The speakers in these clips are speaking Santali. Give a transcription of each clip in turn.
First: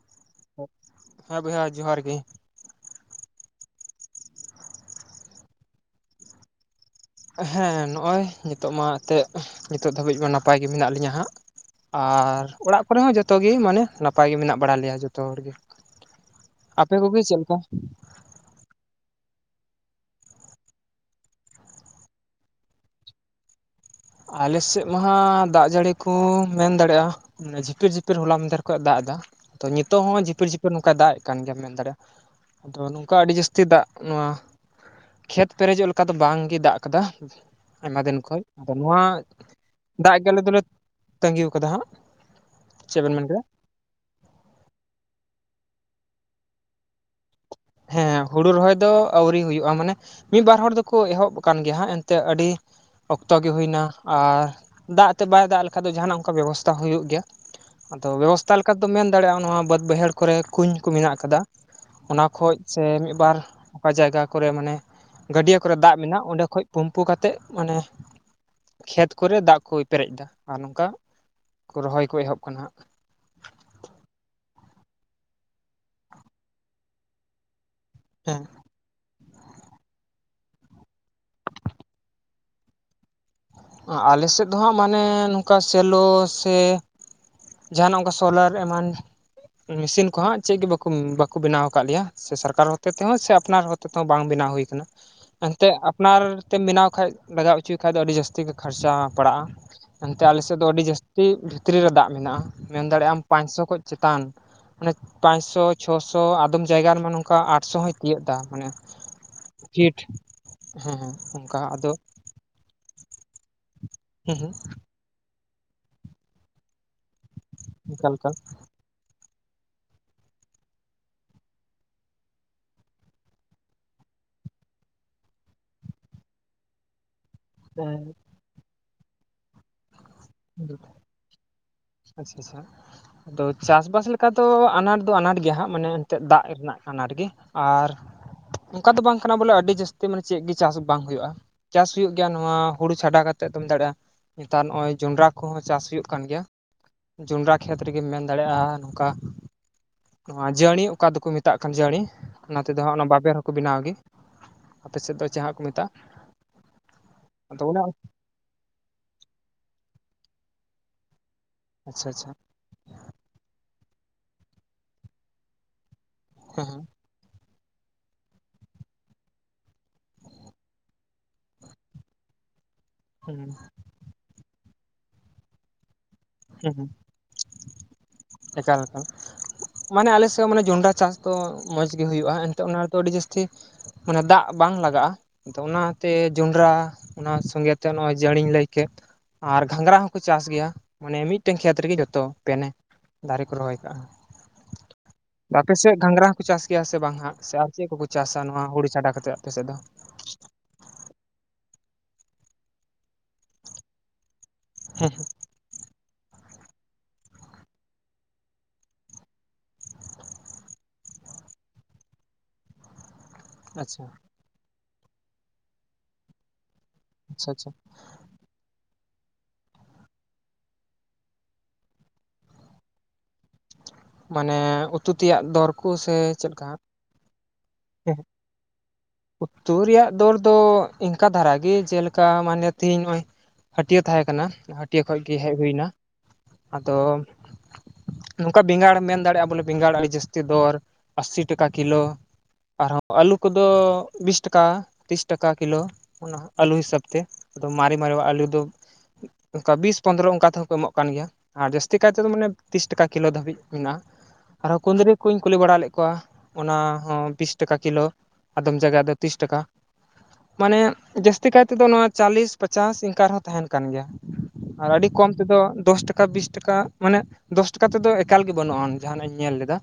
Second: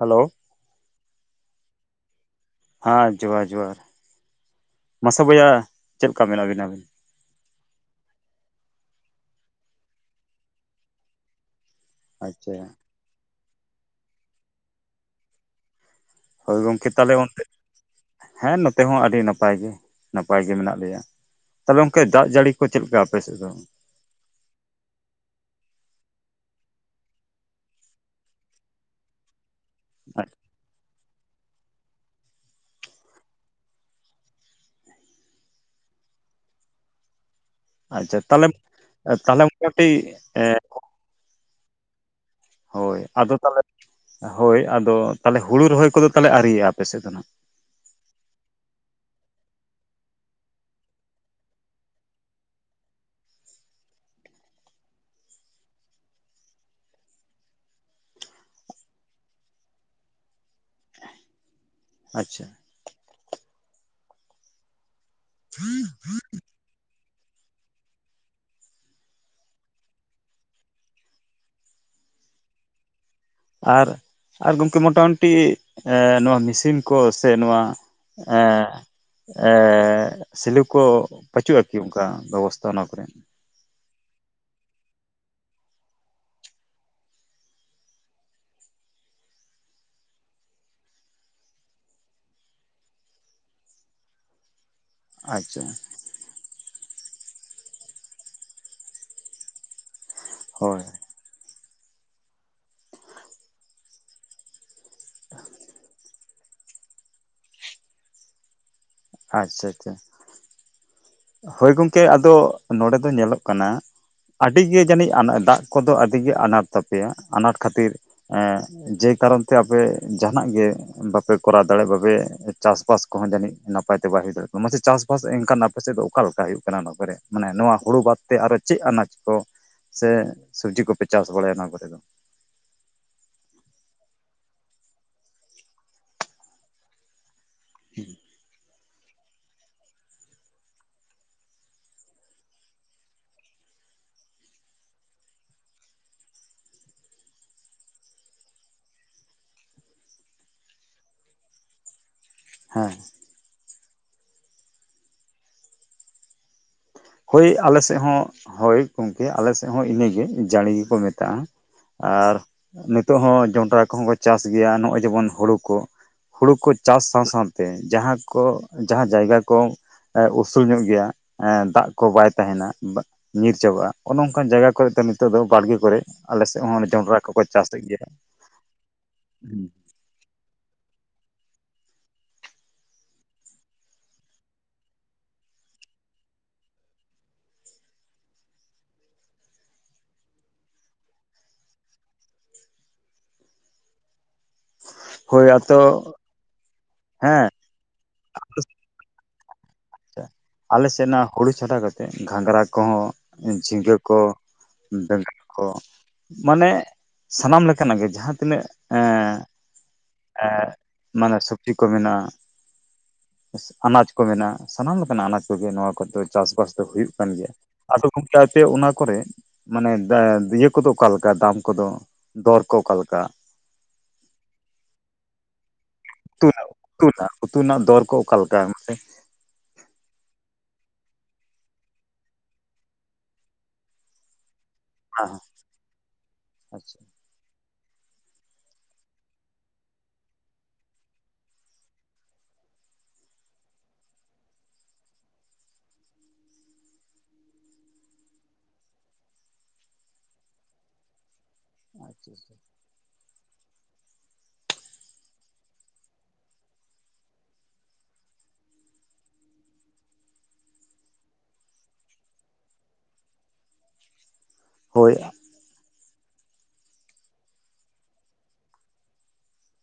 ᱦᱮᱞᱳ ᱦᱮᱸ ᱵᱚᱭᱦᱟ ᱡᱚᱦᱟᱨ ᱜᱤ᱾ ᱦᱮᱸ ᱡᱚᱸᱦᱟᱨ ᱡᱚᱸᱦᱟᱨ ᱢᱟᱥᱮ ᱵᱚᱭᱟ ᱪᱮᱫ ᱞᱮᱠᱟ ᱢᱮᱱᱟᱜ ᱵᱤᱱᱟ ᱟᱵᱮᱱ? ᱦᱮᱸ ᱱᱚᱜᱼᱚᱭ ᱱᱤᱛᱚᱜ ᱢᱟ ᱮᱱᱛᱮᱜ ᱱᱤᱛᱚᱜ ᱫᱷᱟᱹᱵᱤᱡ ᱢᱟ ᱱᱟᱯᱟᱭ ᱜᱮ ᱢᱮᱱᱟᱜ ᱞᱤᱧᱟᱹ ᱦᱟᱸᱜ᱾ ᱟᱨ ᱟᱪᱪᱷᱟ ᱚᱲᱟᱜ ᱠᱚᱨᱮ ᱦᱚᱸ ᱡᱚᱛᱚ ᱜᱤ ᱢᱟᱱᱮ ᱱᱟᱯᱟᱭ ᱜᱮ ᱢᱮᱱᱟᱜ ᱵᱟᱲᱟ ᱞᱮᱭᱟ ᱡᱚᱛᱚ ᱦᱚᱲ ᱜᱮ᱾ ᱦᱳᱭ ᱜᱚᱢᱠᱮ ᱟᱯᱮ ᱛᱟᱦᱚᱞᱮ ᱠᱚᱜᱮ ᱪᱮᱫ ᱚᱱᱛᱮ ᱞᱮᱠᱟ? ᱦᱮᱸ ᱱᱚᱛᱮ ᱦᱚᱸ ᱟᱹᱰᱤ ᱱᱟᱯᱟᱭ ᱜᱮ ᱱᱟᱯᱟᱭ ᱜᱮ ᱢᱮᱱᱟᱜ ᱞᱮᱭᱟ᱾ ᱛᱟᱦᱚᱸᱞᱮ ᱜᱚᱝᱠᱮ ᱫᱟᱜ ᱡᱟᱹᱲᱤ ᱠᱚ ᱪᱮᱫ ᱞᱮᱠᱟ ᱟᱯᱮᱥᱮᱜ ᱫᱚ? ᱟᱞᱮᱥᱮᱜ ᱢᱟ ᱦᱟᱸᱜ ᱫᱟᱜ ᱡᱟᱹᱲᱤ ᱠᱚ ᱢᱮᱱ ᱫᱟᱲᱮᱭᱟᱜᱼᱟ ᱡᱷᱤᱯᱤᱨ ᱡᱷᱤᱯᱤᱨ ᱦᱚᱞᱟ ᱢᱟᱫᱷᱮᱨ ᱫᱟᱜ ᱮᱫᱟ ᱛᱚ ᱱᱤᱛᱚᱜ ᱦᱚᱸ ᱡᱷᱤᱯᱤᱨ ᱡᱷᱤᱯᱤ ᱱᱚᱝᱠᱟ ᱫᱟᱜ ᱮ ᱠᱟᱱ ᱜᱮᱭᱟᱢ ᱢᱮᱱ ᱫᱟᱲᱮᱭᱟᱜᱼᱟ ᱟᱫᱚ ᱱᱚᱝᱠᱟ ᱟᱹᱰᱤ ᱡᱟᱹᱥᱛᱤ ᱫᱟᱜ ᱱᱚᱣᱟ ᱠᱷᱮᱛ ᱯᱮᱨᱮᱡᱚᱜ ᱞᱮᱠᱟ ᱫᱚ ᱵᱟᱝ ᱜᱮ ᱫᱟᱜ ᱠᱟᱫᱟ ᱟᱭᱢᱟ ᱟᱪᱪᱷᱟ ᱫᱤᱱ ᱠᱷᱚᱡ ᱛᱟᱦᱚᱞᱮ ᱱᱚᱣᱟ ᱛᱟᱦᱚᱞᱮ ᱢᱚᱴᱟᱢᱩᱴᱤ ᱫᱟᱜ ᱜᱮ ᱟᱞᱮ ᱫᱚᱞᱮ ᱮᱸ ᱛᱟᱹᱜᱤ ᱟᱠᱟᱫᱟ ᱦᱟᱸᱜ ᱪᱮᱫ ᱦᱳᱭ ᱵᱮᱱ ᱢᱮᱱ ᱟᱫᱚ ᱠᱮᱫᱟ ᱛᱟᱦᱚᱞᱮ ᱦᱳᱭ ᱟᱫᱚ ᱛᱟᱦᱚᱞᱮ ᱦᱩᱲᱩ ᱨᱚᱦᱚᱭ ᱠᱚᱫᱚ ᱛᱟᱦᱚᱞᱮ ᱟᱣᱨᱤᱭᱟᱜᱼᱟ ᱟᱯᱮ ᱥᱮᱫ ᱫᱚ ᱱᱟᱜ ᱦᱮᱸ ᱦᱩᱲᱩ ᱨᱚᱦᱚᱭ ᱫᱚ ᱟᱣᱨᱤ ᱦᱩᱭᱩᱜᱼᱟ ᱢᱟᱱᱮ ᱢᱤᱫ ᱵᱟᱨ ᱦᱚᱲ ᱫᱚᱠᱚ ᱮᱦᱚᱵ ᱠᱟᱱ ᱜᱮ ᱦᱟᱸᱜ ᱮᱱᱛᱮ ᱟᱹᱰᱤ ᱚᱠᱛᱚ ᱜᱮ ᱦᱩᱭᱱᱟ ᱟᱨ ᱫᱟᱜ ᱛᱮᱫ ᱵᱟᱭ ᱫᱟᱜ ᱞᱮᱠᱷᱟᱡ ᱫᱚ ᱡᱟᱦᱟᱸᱱᱟᱜ ᱚᱱᱠᱟ ᱵᱮᱵᱚᱥᱛᱷᱟ ᱦᱩᱭᱩᱜ ᱜᱮᱭᱟ ᱟᱫᱚ ᱵᱮᱵᱚᱥᱛᱟ ᱞᱮᱠᱟ ᱫᱚᱢ ᱢᱮᱱ ᱫᱟᱲᱮᱭᱟᱜᱼᱟ ᱱᱚᱣᱟ ᱵᱟᱹᱫ ᱵᱟᱹᱭᱦᱟᱹᱲ ᱠᱚᱨᱮ ᱠᱩᱧ ᱠᱚ ᱢᱮᱱᱟᱜ ᱟᱠᱟᱫᱟ᱾ ᱚᱱᱟ ᱟᱪᱪᱷᱟ ᱠᱷᱚᱡ ᱥᱮ ᱢᱤᱫ ᱵᱟᱨ ᱚᱠᱟ ᱡᱟᱭᱜᱟ ᱠᱚᱨᱮ ᱢᱟᱱᱮ ᱜᱟᱹᱰᱤᱭᱟᱹ ᱠᱚᱨᱮ ᱫᱟᱜ ᱢᱮᱱᱟᱜᱼᱟ ᱚᱸᱰᱮ ᱠᱷᱚᱡ ᱯᱩᱱ ᱯᱩ ᱠᱟᱛᱮᱜ ᱢᱟᱱᱮ ᱠᱷᱮᱛ ᱠᱚᱨᱮ ᱫᱟᱜ ᱠᱚ ᱯᱮᱨᱮᱡ ᱫᱟ, ᱟᱨ ᱱᱚᱝᱠᱟ ᱨᱚᱦᱚᱭ ᱠᱚ ᱮᱦᱚᱵ ᱠᱟᱱᱟ ᱦᱟᱸᱜ᱾ ᱟᱨ ᱟ ᱜᱚᱢᱠᱮ ᱢᱚᱴᱟᱢᱩᱴᱤ ᱱᱚᱣᱟ ᱢᱮᱥᱤᱱ ᱠᱚ ᱥᱮ ᱱᱚᱣᱟ ᱦᱮᱸ ᱮᱸ ᱮᱻᱮ ᱥᱤᱞᱩ ᱠᱚ ᱵᱟᱹᱪᱩᱜᱼᱟ ᱠᱤ ᱚᱱᱠᱟ ᱵᱮᱵᱚᱥᱛᱷᱟ ᱚᱱᱟ ᱠᱚᱨᱮ? ᱟᱞᱮ ᱥᱮᱜ ᱫᱚ ᱦᱟᱸᱜ ᱢᱟᱱᱮ ᱱᱚᱝᱠᱟ ᱥᱮᱞᱚ ᱥᱮ ᱡᱟᱦᱟᱸᱱᱟᱜ ᱚᱱᱠᱟ ᱥᱳᱞᱟᱨ ᱮᱢᱟᱱ ᱢᱮᱥᱤᱱ ᱠᱚ ᱦᱟᱸᱜ ᱪᱮᱫ ᱜᱮ ᱵᱟᱠᱩ ᱵᱟᱠᱩ ᱵᱮᱱᱟᱣ ᱠᱟᱜ ᱞᱮᱭᱟ ᱥᱮ ᱥᱚᱨᱠᱟᱨ ᱦᱚᱛᱮ ᱛᱮᱦᱚᱸ ᱥᱮ ᱟᱯᱱᱟᱨ ᱦᱚᱛᱮ ᱛᱮᱦᱚᱸ ᱵᱟᱝ ᱵᱮᱱᱟᱣ ᱦᱩᱭ ᱠᱟᱱᱟ ᱟᱪᱪᱷᱟ ᱮᱱᱛᱮᱜ ᱟᱯᱱᱟᱨ ᱛᱮᱢ ᱵᱮᱱᱟᱣ ᱠᱷᱟᱡ ᱞᱟᱜᱟᱣ ᱦᱚᱪᱚᱭᱮ ᱠᱷᱟᱱ ᱟᱹᱰᱤ ᱡᱟᱹᱥᱛᱤ ᱜᱮ ᱠᱷᱟᱨᱪᱟ ᱯᱟᱲᱟᱜᱼᱟ ᱮᱱᱛᱮ ᱟᱞᱮ ᱥᱮᱫ ᱫᱚ ᱦᱳᱭ ᱟᱹᱰᱤ ᱡᱟᱹᱥᱛᱤ ᱟᱹᱰᱤ ᱵᱷᱤᱛᱨᱤ ᱨᱮ ᱫᱟᱜ ᱢᱮᱱᱟᱜᱼᱟ ᱢᱮᱱ ᱫᱟᱲᱮᱭᱟᱜᱼᱟ ᱟᱢ ᱯᱟᱸᱪᱥᱚ ᱠᱷᱚᱱ ᱪᱮᱛᱟᱱ ᱟᱱᱮ ᱯᱟᱸᱪᱥᱚ ᱪᱷᱚᱥᱚ ᱟᱫᱚ ᱟᱫᱚᱢ ᱡᱟᱭᱜᱟ ᱨᱮᱢᱟ ᱱᱚᱝᱠᱟ ᱟᱴᱥᱚ ᱦᱚᱭ ᱛᱤᱭᱳᱜ ᱫᱟ ᱢᱟᱱᱮ ᱟᱪᱪᱷᱟ ᱟᱪᱪᱷᱟ ᱯᱷᱤᱴ ᱦᱮᱸ ᱦᱮᱸ ᱦᱳᱭ ᱜᱚᱝᱠᱮ ᱟᱫᱚ ᱱᱚᱰᱮ ᱫᱚ ᱧᱮᱞᱚᱜ ᱠᱟᱱᱟ ᱦᱮᱸ ᱦᱮᱸ ᱟᱹᱰᱤ ᱜᱮ ᱡᱟᱹᱱᱤᱡ [inaudible] ᱫᱟᱜ ᱠᱚᱫᱚ ᱟᱹᱰᱤ ᱜᱮ ᱟᱱᱟᱴ ᱛᱟᱯᱮᱭᱟ ᱟᱱᱟᱴ ᱠᱷᱟᱹᱛᱤᱨ ᱚᱱᱠᱟ ᱞᱮᱠᱟ ᱡᱮ ᱠᱟᱨᱚᱱ ᱛᱮ ᱟᱯᱮ ᱡᱟᱦᱟᱸᱱᱟᱜ ᱜᱮ ᱵᱟᱯᱮ ᱠᱚᱨᱟᱣ ᱫᱟᱲᱮᱜ ᱵᱟᱯᱮ ᱪᱟᱥᱵᱟᱥ ᱠᱚᱦᱚᱸ ᱡᱟᱹᱱᱤᱡ ᱱᱟᱯᱟᱭ ᱛᱮ ᱵᱟᱭ ᱦᱩᱭ ᱫᱟᱲᱮᱜ [inaudible] ᱢᱟᱥᱮ ᱪᱟᱥᱵᱟᱥ ᱮᱱᱠᱷᱟᱱ ᱱᱟᱯᱟᱭ ᱯᱟᱥᱮᱡ ᱫᱚ ᱚᱠᱟ ᱞᱮᱠᱟ ᱦᱩᱭᱩᱜ ᱠᱟᱱᱟ ᱱᱚᱣᱟ ᱠᱚᱨᱮ ᱢᱟᱱᱮ ᱱᱚᱣᱟ ᱦᱩᱲᱩ ᱵᱟᱫ ᱛᱮ ᱟᱨᱚ ᱪᱮᱫ ᱟᱱᱟᱡ ᱠᱚ ᱥᱮ ᱥᱚᱵᱡᱤ ᱠᱚᱯᱮ ᱪᱟᱥ ᱵᱟᱲᱟᱭᱟ ᱚᱱᱟ ᱠᱚᱨᱮ ᱫᱚ ᱟᱪᱪᱷᱟ ᱟᱪᱪᱷᱟ ᱟᱫᱚ ᱪᱟᱥᱵᱟᱥ ᱞᱮᱠᱟ ᱫᱚ ᱟᱱᱟᱴ ᱫᱚ ᱟᱱᱟᱴ ᱜᱮᱭᱟ ᱦᱟᱸᱜ ᱢᱟᱱᱮ ᱮᱱᱛᱮᱜ ᱫᱟᱜ ᱨᱮᱱᱟᱜ ᱟᱱᱟᱴ ᱜᱮ ᱟᱨ ᱚᱱᱠᱟ ᱫᱚ ᱵᱟᱝ ᱠᱟᱱᱟ ᱵᱚᱞᱮ ᱟᱹᱰᱤ ᱡᱟᱹᱥᱛᱤ ᱢᱟᱱᱮ ᱪᱮᱫ ᱜᱮ ᱪᱟᱥ ᱵᱟᱝ ᱦᱩᱭᱩᱜᱼᱟ ᱪᱟᱥ ᱦᱩᱭᱩᱜ ᱜᱮᱭᱟ ᱱᱚᱣᱟ ᱦᱩᱲᱩ ᱪᱷᱟᱰᱟ ᱠᱟᱛᱮᱜ ᱫᱚᱢ ᱫᱟᱲᱮᱭᱟᱜᱼᱟ ᱱᱮᱛᱟᱨ ᱱᱚᱜᱼᱚᱭ ᱡᱚᱸᱰᱨᱟ ᱠᱚᱦᱚᱸ ᱪᱟᱥ ᱦᱩᱭᱩᱜ ᱠᱟᱱ ᱜᱮᱭᱟ ᱡᱚᱸᱰᱨᱟ ᱠᱷᱮᱛ ᱨᱮᱜᱮᱢ ᱢᱮᱱ ᱫᱟᱲᱮᱭᱟᱜᱼᱟ ᱱᱚᱝᱠᱟ ᱱᱚᱣᱟ ᱡᱟᱹᱲᱤ ᱚᱠᱟ ᱫᱚᱠᱚ ᱢᱮᱛᱟᱜ ᱠᱟᱱ ᱡᱟᱹᱲᱤ ᱚᱱᱟ ᱛᱮᱫᱚ ᱦᱮᱸ ᱦᱟᱸᱜ ᱚᱱᱟ ᱵᱟᱵᱮᱨ ᱦᱚᱸᱠᱚ ᱵᱮᱱᱟᱣ ᱜᱮ ᱟᱯᱮ ᱥᱮᱫ ᱫᱚ ᱪᱮᱫ ᱦᱟᱸᱜ ᱠᱚ ᱢᱮᱛᱟᱜ ᱦᱳᱭ ᱟᱞᱮ ᱥᱮᱫ ᱦᱚᱸ ᱦᱳᱭ ᱜᱚᱝᱠᱮ ᱟᱞᱮ ᱥᱮᱫ ᱦᱚᱸ ᱤᱱᱟᱹᱜᱮ ᱡᱟᱹᱲᱤ ᱜᱮᱠᱚ ᱢᱮᱛᱟᱜᱼᱟ ᱟᱪᱪᱷᱟ ᱟᱪᱪᱷᱟ ᱟᱨ ᱱᱤᱛᱚᱜ ᱦᱚᱸ ᱡᱚᱱᱰᱨᱟ ᱠᱚᱦᱚᱸ ᱠᱚ ᱪᱟᱥ ᱜᱮᱭᱟ ᱱᱚᱜᱼᱚᱭ ᱡᱮᱢᱚᱱ ᱦᱩᱲᱩ ᱠᱚ ᱦᱩᱲᱩ ᱦᱮᱸ ᱠᱚ ᱪᱟᱥ ᱥᱟᱶ ᱥᱟᱶ ᱛᱮ ᱡᱟᱦᱟᱸ ᱠᱚ ᱡᱟᱦᱟᱸ ᱡᱟᱭᱜᱟ ᱠᱚ ᱩᱥᱩᱞ ᱧᱚᱜ ᱜᱮᱭᱟ ᱮ ᱫᱟᱜ ᱠᱚ ᱵᱟᱭ ᱛᱟᱦᱮᱱᱟ ᱦᱮᱸ ᱧᱤᱨ ᱪᱟᱵᱟᱜᱼᱟ ᱚᱱᱮ ᱚᱱᱠ ᱡᱟᱭᱜᱟ ᱠᱚᱨᱮ ᱫᱚ ᱱᱤᱛᱚᱜ ᱫᱚ ᱵᱟᱲᱜᱮ ᱠᱚᱨᱮ ᱟᱞᱮ ᱥᱮᱫ ᱦᱮᱸ ᱦᱚᱸ ᱦᱮᱸ ᱡᱚᱱᱰᱨᱟ ᱠᱚᱠᱚ ᱪᱟᱥᱮᱫ ᱜᱮᱭᱟ᱾ ᱮᱠᱟᱞ ᱮᱠᱟᱞ ᱢᱟᱱᱮ ᱟᱞᱮ ᱥᱮᱫ ᱢᱟᱱᱮ ᱡᱚᱸᱰᱨᱟ ᱪᱟᱥ ᱫᱚ ᱢᱚᱸᱡᱽ ᱜᱮ ᱦᱩᱭᱩᱜᱼᱟ ᱮᱱᱛᱮᱜ ᱚᱱᱟ ᱨᱮᱫᱚ ᱟᱹᱰᱤ ᱡᱟᱹᱥᱛᱤ ᱢᱟᱱᱮ ᱫᱟᱜ ᱵᱟᱝ ᱞᱟᱜᱟᱜᱼᱟ ᱟᱫᱚ ᱚᱱᱟᱛᱮ ᱡᱚᱸᱰᱨᱟ ᱚᱱᱟ ᱥᱚᱸᱜᱮᱛᱮ ᱱᱚᱜᱼᱚᱭ ᱡᱟᱹᱲᱤᱧ ᱞᱟᱹᱭ ᱠᱮᱫ ᱟᱨ ᱜᱷᱟᱸᱜᱨᱟ ᱦᱚᱸ ᱠᱚ ᱪᱟᱥ ᱜᱮᱭᱟ ᱢᱟᱱᱮ ᱢᱤᱫᱴᱮᱱ ᱠᱷᱮᱛ ᱨᱮᱜᱮ ᱡᱚᱛᱚ ᱯᱮᱱᱮ ᱫᱟᱨᱮ ᱠᱚ ᱨᱚᱦᱚᱭ ᱠᱟᱜᱼᱟ ᱦᱳᱭ ᱟᱯᱮ ᱟᱫᱚ ᱥᱮᱫ ᱜᱷᱟᱸᱜᱨᱟ ᱦᱚᱸᱠᱚ ᱪᱟᱥ ᱜᱮᱭᱟ ᱥᱮ ᱵᱟᱝ ᱦᱟᱸᱜ ᱦᱮᱸ ᱥᱮ ᱪᱮᱫ ᱠᱚᱠᱚ ᱪᱟᱥᱟ ᱱᱚᱣᱟ ᱦᱳᱲᱳ ᱪᱷᱟᱰᱟ ᱠᱟᱛᱮᱫ ᱟᱯᱮᱥᱮᱫ ᱫᱚ ᱟᱪᱪᱷᱟ ᱟᱞᱮ ᱥᱮᱫ ᱚᱱᱟ ᱦᱩᱲᱩ ᱪᱷᱟᱰᱟᱣ ᱠᱟᱛᱮᱫ, ᱜᱷᱟᱸᱜᱽᱨᱟ ᱠᱚᱦᱚᱸ ᱡᱷᱤᱸᱜᱟᱹ ᱠᱚ ᱦᱮᱸ ᱦᱮᱸ [inaudible] ᱢᱟᱱᱮ ᱥᱟᱱᱟᱢ ᱞᱮᱠᱟᱱᱟᱜ ᱜᱮ ᱡᱟᱦᱟᱸ ᱛᱤᱱᱟᱹᱜ ᱢᱟᱱᱮ ᱥᱚᱵᱡᱤ ᱠᱚ ᱢᱮᱱᱟᱜᱼᱟ ᱟᱪᱪᱷᱟ ᱟᱱᱟᱡ ᱠᱚ ᱢᱮᱱᱟᱜᱼᱟ ᱥᱟᱱᱟᱢ ᱞᱮᱠᱟᱱᱟᱜ ᱟᱱᱟᱡ ᱠᱚᱜᱮ ᱱᱚᱣᱟ ᱠᱚ ᱫᱚ ᱪᱟᱥᱵᱟᱥ ᱫᱚ ᱦᱩᱭᱩᱜ ᱠᱟᱱ ᱟᱪᱪᱷᱟ ᱜᱮᱭᱟ ᱟᱪᱪᱷᱟ ᱟᱫᱚ ᱜᱚᱢᱠᱮ ᱚᱱᱟ ᱠᱚᱨᱮ ᱢᱟᱱᱮ ᱤᱭᱟᱹ ᱠᱚᱫᱚ ᱚᱠᱟᱞᱮᱠᱟ ᱫᱟᱢ ᱠᱚᱫᱚ ᱫᱚᱨᱠᱚ ᱚᱠᱟᱞᱮᱠᱟ? ᱢᱟᱱᱮ ᱩᱛᱩ ᱛᱮᱭᱟᱜ ᱫᱚᱨᱠᱚ ᱥᱮ ᱩᱛᱩ ᱪᱮᱫ ᱞᱮᱠᱟ? ᱨᱮᱱᱟᱜ ᱩᱛᱩ ᱨᱮᱱᱟᱜ, ᱩᱛᱩ ᱨᱮᱱᱟᱜ ᱫᱚᱨᱠᱚ ᱦᱮᱸ ᱚᱠᱟ ᱞᱮᱠᱟ ᱩᱛᱩ ᱨᱮᱭᱟᱜ ᱫᱚᱨ ᱫᱚ ᱤᱱᱠᱟ ᱫᱷᱟᱨᱟ ᱜᱮ ᱡᱮᱞᱮᱠᱟ ᱢᱟᱱᱮ ᱛᱮᱦᱤᱧ ᱱᱚᱜᱼᱚᱭ ᱦᱟᱹᱴᱭᱟᱹ ᱛᱟᱦᱮᱸ ᱠᱟᱱᱟ ᱦᱟᱹᱴᱭᱟᱹ ᱦᱮᱸ ᱠᱷᱚᱡᱜᱮ ᱦᱮᱡ ᱦᱩᱭ ᱮᱱᱟ ᱟᱫᱚ ᱟᱪᱪᱷᱟ ᱱᱚᱝᱠᱟ ᱵᱮᱸᱜᱟᱲ ᱢᱮᱱ ᱫᱟᱲᱮᱭᱟᱜᱼᱟ ᱵᱚᱞᱮ ᱵᱮᱸᱜᱟᱲ ᱟᱹᱰᱤ ᱡᱟᱹᱥᱛᱤ ᱫᱚᱨ ᱟᱥᱤ ᱴᱟᱠᱟ ᱠᱤᱞᱳ ᱟᱨᱦᱚᱸ ᱟᱹᱞᱩ ᱠᱚᱫᱚ ᱵᱤᱥ ᱴᱟᱠᱟ ᱛᱤᱨᱤᱥ ᱴᱟᱠᱟ ᱠᱤᱞᱳ ᱚᱱᱟ ᱟᱹᱞᱩ ᱦᱤᱥᱟᱹᱵ ᱛᱮ ᱟᱫᱚ ᱢᱟᱨᱮ ᱢᱟᱨᱮ ᱟᱹᱞᱩ ᱫᱚ ᱚᱱᱠᱟ ᱵᱤᱥ ᱯᱚᱸᱫᱽᱨᱚ ᱚᱱᱠᱟ ᱛᱮᱦᱚᱸ ᱠᱚ ᱮᱢᱚᱜ ᱠᱟᱱ ᱜᱮᱭᱟ ᱟᱨ ᱡᱟᱹᱥᱛᱤ ᱠᱟᱭ ᱛᱮᱫᱚ ᱟᱪᱪᱷᱟ ᱢᱟᱱᱮ ᱟᱪᱪᱷᱟ ᱛᱤᱥ ᱴᱟᱠᱟ ᱠᱤᱞᱳ ᱫᱷᱟᱹᱵᱤᱡ ᱢᱮᱱᱟᱜᱼᱟ ᱟᱨᱦᱚᱸ ᱠᱩᱸᱫᱽᱨᱤ ᱠᱩᱧ ᱠᱩᱞᱤ ᱵᱟᱲᱟ ᱞᱮᱫ ᱠᱚᱣᱟ ᱚᱱᱟ ᱦᱚᱸ ᱵᱤᱥ ᱴᱮᱠᱟ ᱠᱤᱞᱳ ᱟᱫᱚᱢ ᱡᱟᱭᱜᱟ ᱫᱚ ᱛᱤᱥ ᱴᱟᱠᱟ ᱢᱟᱱᱮ ᱡᱟᱹᱥᱛᱤ ᱠᱟᱭ ᱛᱮᱫᱚ ᱱᱚᱣᱟ ᱪᱟᱞᱤᱥ ᱯᱟᱪᱟᱥ ᱤᱱᱠᱟᱹ ᱨᱮᱦᱚᱸ ᱛᱟᱦᱮᱱ ᱠᱟᱱ ᱜᱮᱭᱟ ᱟᱨ ᱟᱹᱰᱤ ᱦᱳᱭ ᱠᱚᱢ ᱛᱮᱫᱚ ᱫᱚᱥ ᱴᱟᱠᱟ ᱵᱤᱥ ᱴᱟᱠᱟ ᱢᱟᱱᱮ ᱫᱚᱥ ᱴᱟᱠᱟ ᱛᱮᱫᱚ ᱮᱠᱟᱞ ᱜᱮ ᱵᱟᱹᱱᱩᱜᱼᱟᱱ ᱡᱟᱦᱟᱱᱟᱜ ᱤᱧ ᱧᱮᱞ ᱞᱮᱫᱟ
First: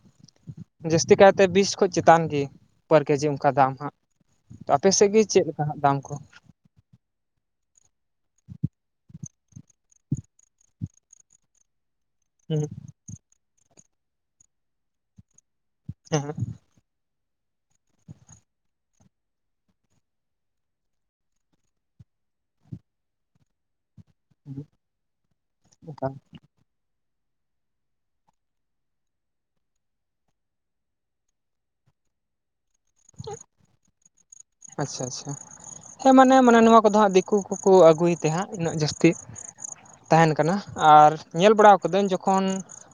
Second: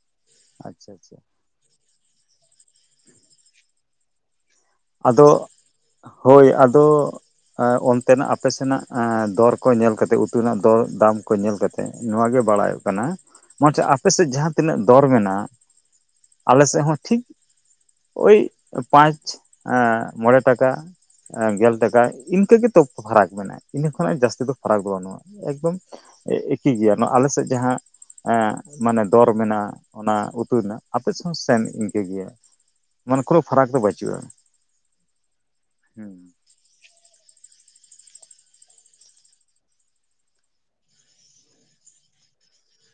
ᱟᱪᱪᱷᱟ ᱡᱟᱹᱥᱛᱤ ᱟᱪᱪᱷᱟ ᱠᱟᱭᱛᱮ ᱵᱤᱥ ᱠᱷᱚᱡ ᱪᱮᱛᱟᱱ ᱜᱤ ᱯᱟᱨ ᱠᱮᱡᱤ ᱚᱱᱠᱟ ᱫᱟᱢ ᱦᱟᱸᱜ ᱟᱯᱮ ᱥᱮᱫ ᱜᱮ ᱪᱮᱫ ᱟᱫᱚ ᱞᱮᱠᱟ ᱦᱟᱸᱜ ᱫᱟᱢ ᱠᱚ? ᱦᱳᱭ ᱟᱫᱚ ᱚᱱᱛᱮᱱᱟᱜ ᱟᱯᱮ ᱥᱮᱱᱟᱜ ᱫᱚᱨ ᱠᱚ ᱧᱮᱞ ᱠᱟᱛᱮᱜ ᱩᱛᱩ ᱨᱮᱱᱟᱜ ᱫᱚᱨ ᱫᱟᱢ ᱠᱚ ᱧᱮᱞ ᱠᱟᱛᱮ ᱱᱚᱣᱟᱜᱮ ᱦᱩᱸ ᱵᱟᱲᱟᱭ-ᱚᱜ ᱠᱟᱱᱟ ᱟᱯᱮ ᱥᱮᱫ ᱡᱟᱦᱟᱸ ᱛᱤᱱᱟᱹᱜ ᱫᱚᱨ ᱢᱮᱱᱟᱜ ᱦᱮᱸ ᱟᱞᱮᱥᱮᱫ ᱦᱚᱸ ᱴᱷᱤᱠ ᱳᱭ ᱯᱟᱸᱪ ᱢᱚᱬᱮ ᱴᱟᱠᱟ ᱜᱮᱞ ᱴᱟᱠᱟ ᱤᱱᱠᱟᱹ ᱜᱮᱛᱚ ᱯᱷᱟᱨᱟᱠ ᱢᱮᱱᱟᱜᱼᱟ ᱤᱱᱟᱹ ᱠᱷᱚᱱᱟᱜ ᱡᱟᱹᱥᱛᱤ ᱯᱷᱟᱨᱟᱠ ᱫᱚ ᱵᱟᱹᱱᱩᱜᱼᱟ ᱮᱠᱫᱚᱢ ᱚᱱᱠᱟ ᱮᱠᱤ ᱜᱮᱭᱟ ᱱᱚᱣᱟ ᱟᱞᱮᱥᱮᱫ ᱡᱟᱦᱟᱸ ᱮ ᱢᱟᱱᱮ ᱫᱚᱨ ᱢᱮᱱᱟᱜ ᱚᱱᱟ ᱩᱛᱩᱭ ᱨᱮᱱᱟᱜ ᱟᱯᱮ ᱥᱮᱱ ᱦᱚᱸ ᱥᱮᱢ ᱤᱱᱠᱟᱹ ᱜᱮᱭᱟ ᱢᱟᱱᱮ ᱠᱳᱱᱳ ᱯᱷᱟᱨᱟᱠ ᱫᱚ ᱵᱟᱹᱪᱩᱜᱼᱟ᱾ ᱟᱪᱪᱷᱟ ᱟᱪᱪᱷᱟ ᱦᱩᱸ ᱦᱮᱸ ᱢᱟᱱᱮ ᱢᱟᱱᱮ ᱱᱚᱣᱟ ᱠᱚᱫᱚ ᱦᱟᱸᱜ ᱫᱤᱠᱩ ᱠᱚᱠᱚ ᱟᱹᱜᱩᱭ ᱛᱮ ᱦᱟᱸᱜ ᱩᱱᱟᱹᱜ ᱡᱟᱹᱥᱛᱤ ᱛᱟᱦᱮᱱ ᱠᱟᱱᱟ ᱟᱨ ᱧᱮᱞ ᱵᱟᱲᱟ ᱠᱟᱹᱫᱟᱹᱧ ᱡᱚᱠᱷᱚᱱ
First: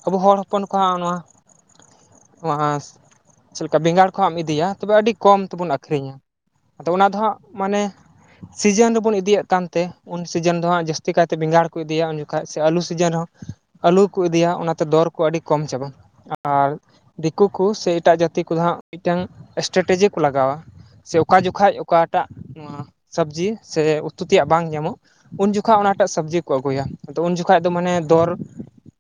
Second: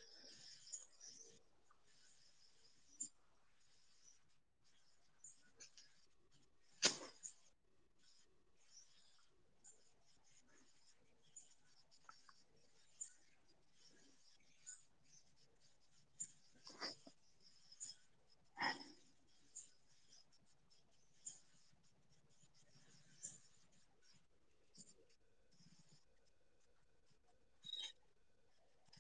ᱟᱵᱚ ᱦᱚᱲ ᱦᱚᱯᱚᱱ ᱠᱚᱦᱟᱜ ᱱᱚᱣᱟ ᱩᱸᱣᱟ ᱟᱹᱥ ᱪᱮᱜ ᱞᱮᱠᱟ ᱵᱮᱸᱜᱟᱲ ᱠᱚ ᱦᱟᱸᱜ ᱟᱢ ᱤᱫᱤᱭᱟ ᱛᱚᱵᱮ ᱟᱹᱰᱤ ᱠᱚᱢ ᱛᱮᱵᱚᱱ ᱟᱠᱷᱨᱤᱧᱟ ᱟᱫᱚ ᱚᱱᱟ ᱫᱚ ᱦᱟᱜ ᱢᱟᱱᱮ ᱥᱤᱡᱮᱱ ᱨᱮᱵᱚᱱ ᱤᱫᱤᱭᱮᱫ ᱠᱟᱱᱛᱮ ᱩᱱ ᱥᱤᱡᱮᱱ ᱫᱚ ᱦᱟᱸᱜ ᱡᱟᱹᱥᱛᱤ ᱠᱟᱭᱛᱮ ᱵᱮᱸᱜᱟᱲ ᱠᱚ ᱤᱫᱤᱭᱟ ᱩᱱ ᱡᱚᱠᱷᱟᱡ ᱥᱮ ᱟᱹᱞᱩ ᱥᱤᱡᱮᱱ ᱦᱚᱸ ᱟᱹᱞᱩ ᱠᱚ ᱤᱫᱤᱭᱟ ᱚᱱᱟᱛᱮ ᱫᱚᱨ ᱠᱚ ᱟᱹᱰᱤ ᱠᱚᱢ ᱪᱟᱵᱟ ᱟᱨ ᱫᱤᱠᱩ ᱠᱩ ᱥᱮ ᱮᱴᱟᱜ ᱡᱟᱹᱛᱤ ᱠᱚᱫᱚ ᱦᱟᱸᱜ ᱢᱤᱫᱴᱟᱝ ᱮᱥᱴᱮᱴᱮᱡᱮ ᱠᱚ ᱞᱟᱜᱟᱣᱟ ᱥᱮ ᱚᱠᱟ ᱡᱚᱠᱷᱟᱡ ᱚᱠᱟᱴᱟᱜ ᱱᱟᱣᱟ ᱥᱚᱵᱽᱡᱤ ᱥᱮ ᱩᱛᱩ ᱛᱮᱭᱟᱜ ᱵᱟᱝ ᱧᱟᱢᱚᱜ ᱩᱱ ᱡᱩᱠᱷᱟᱠ ᱚᱱᱟᱴᱟᱜ ᱥᱚᱵᱽᱡᱤ ᱠᱚ ᱟᱹᱜᱩᱭᱟ ᱱᱤᱛᱚᱜ ᱩᱱ ᱡᱚᱠᱷᱟᱡ ᱫᱚ ᱢᱟᱱᱮ ᱫᱚᱨ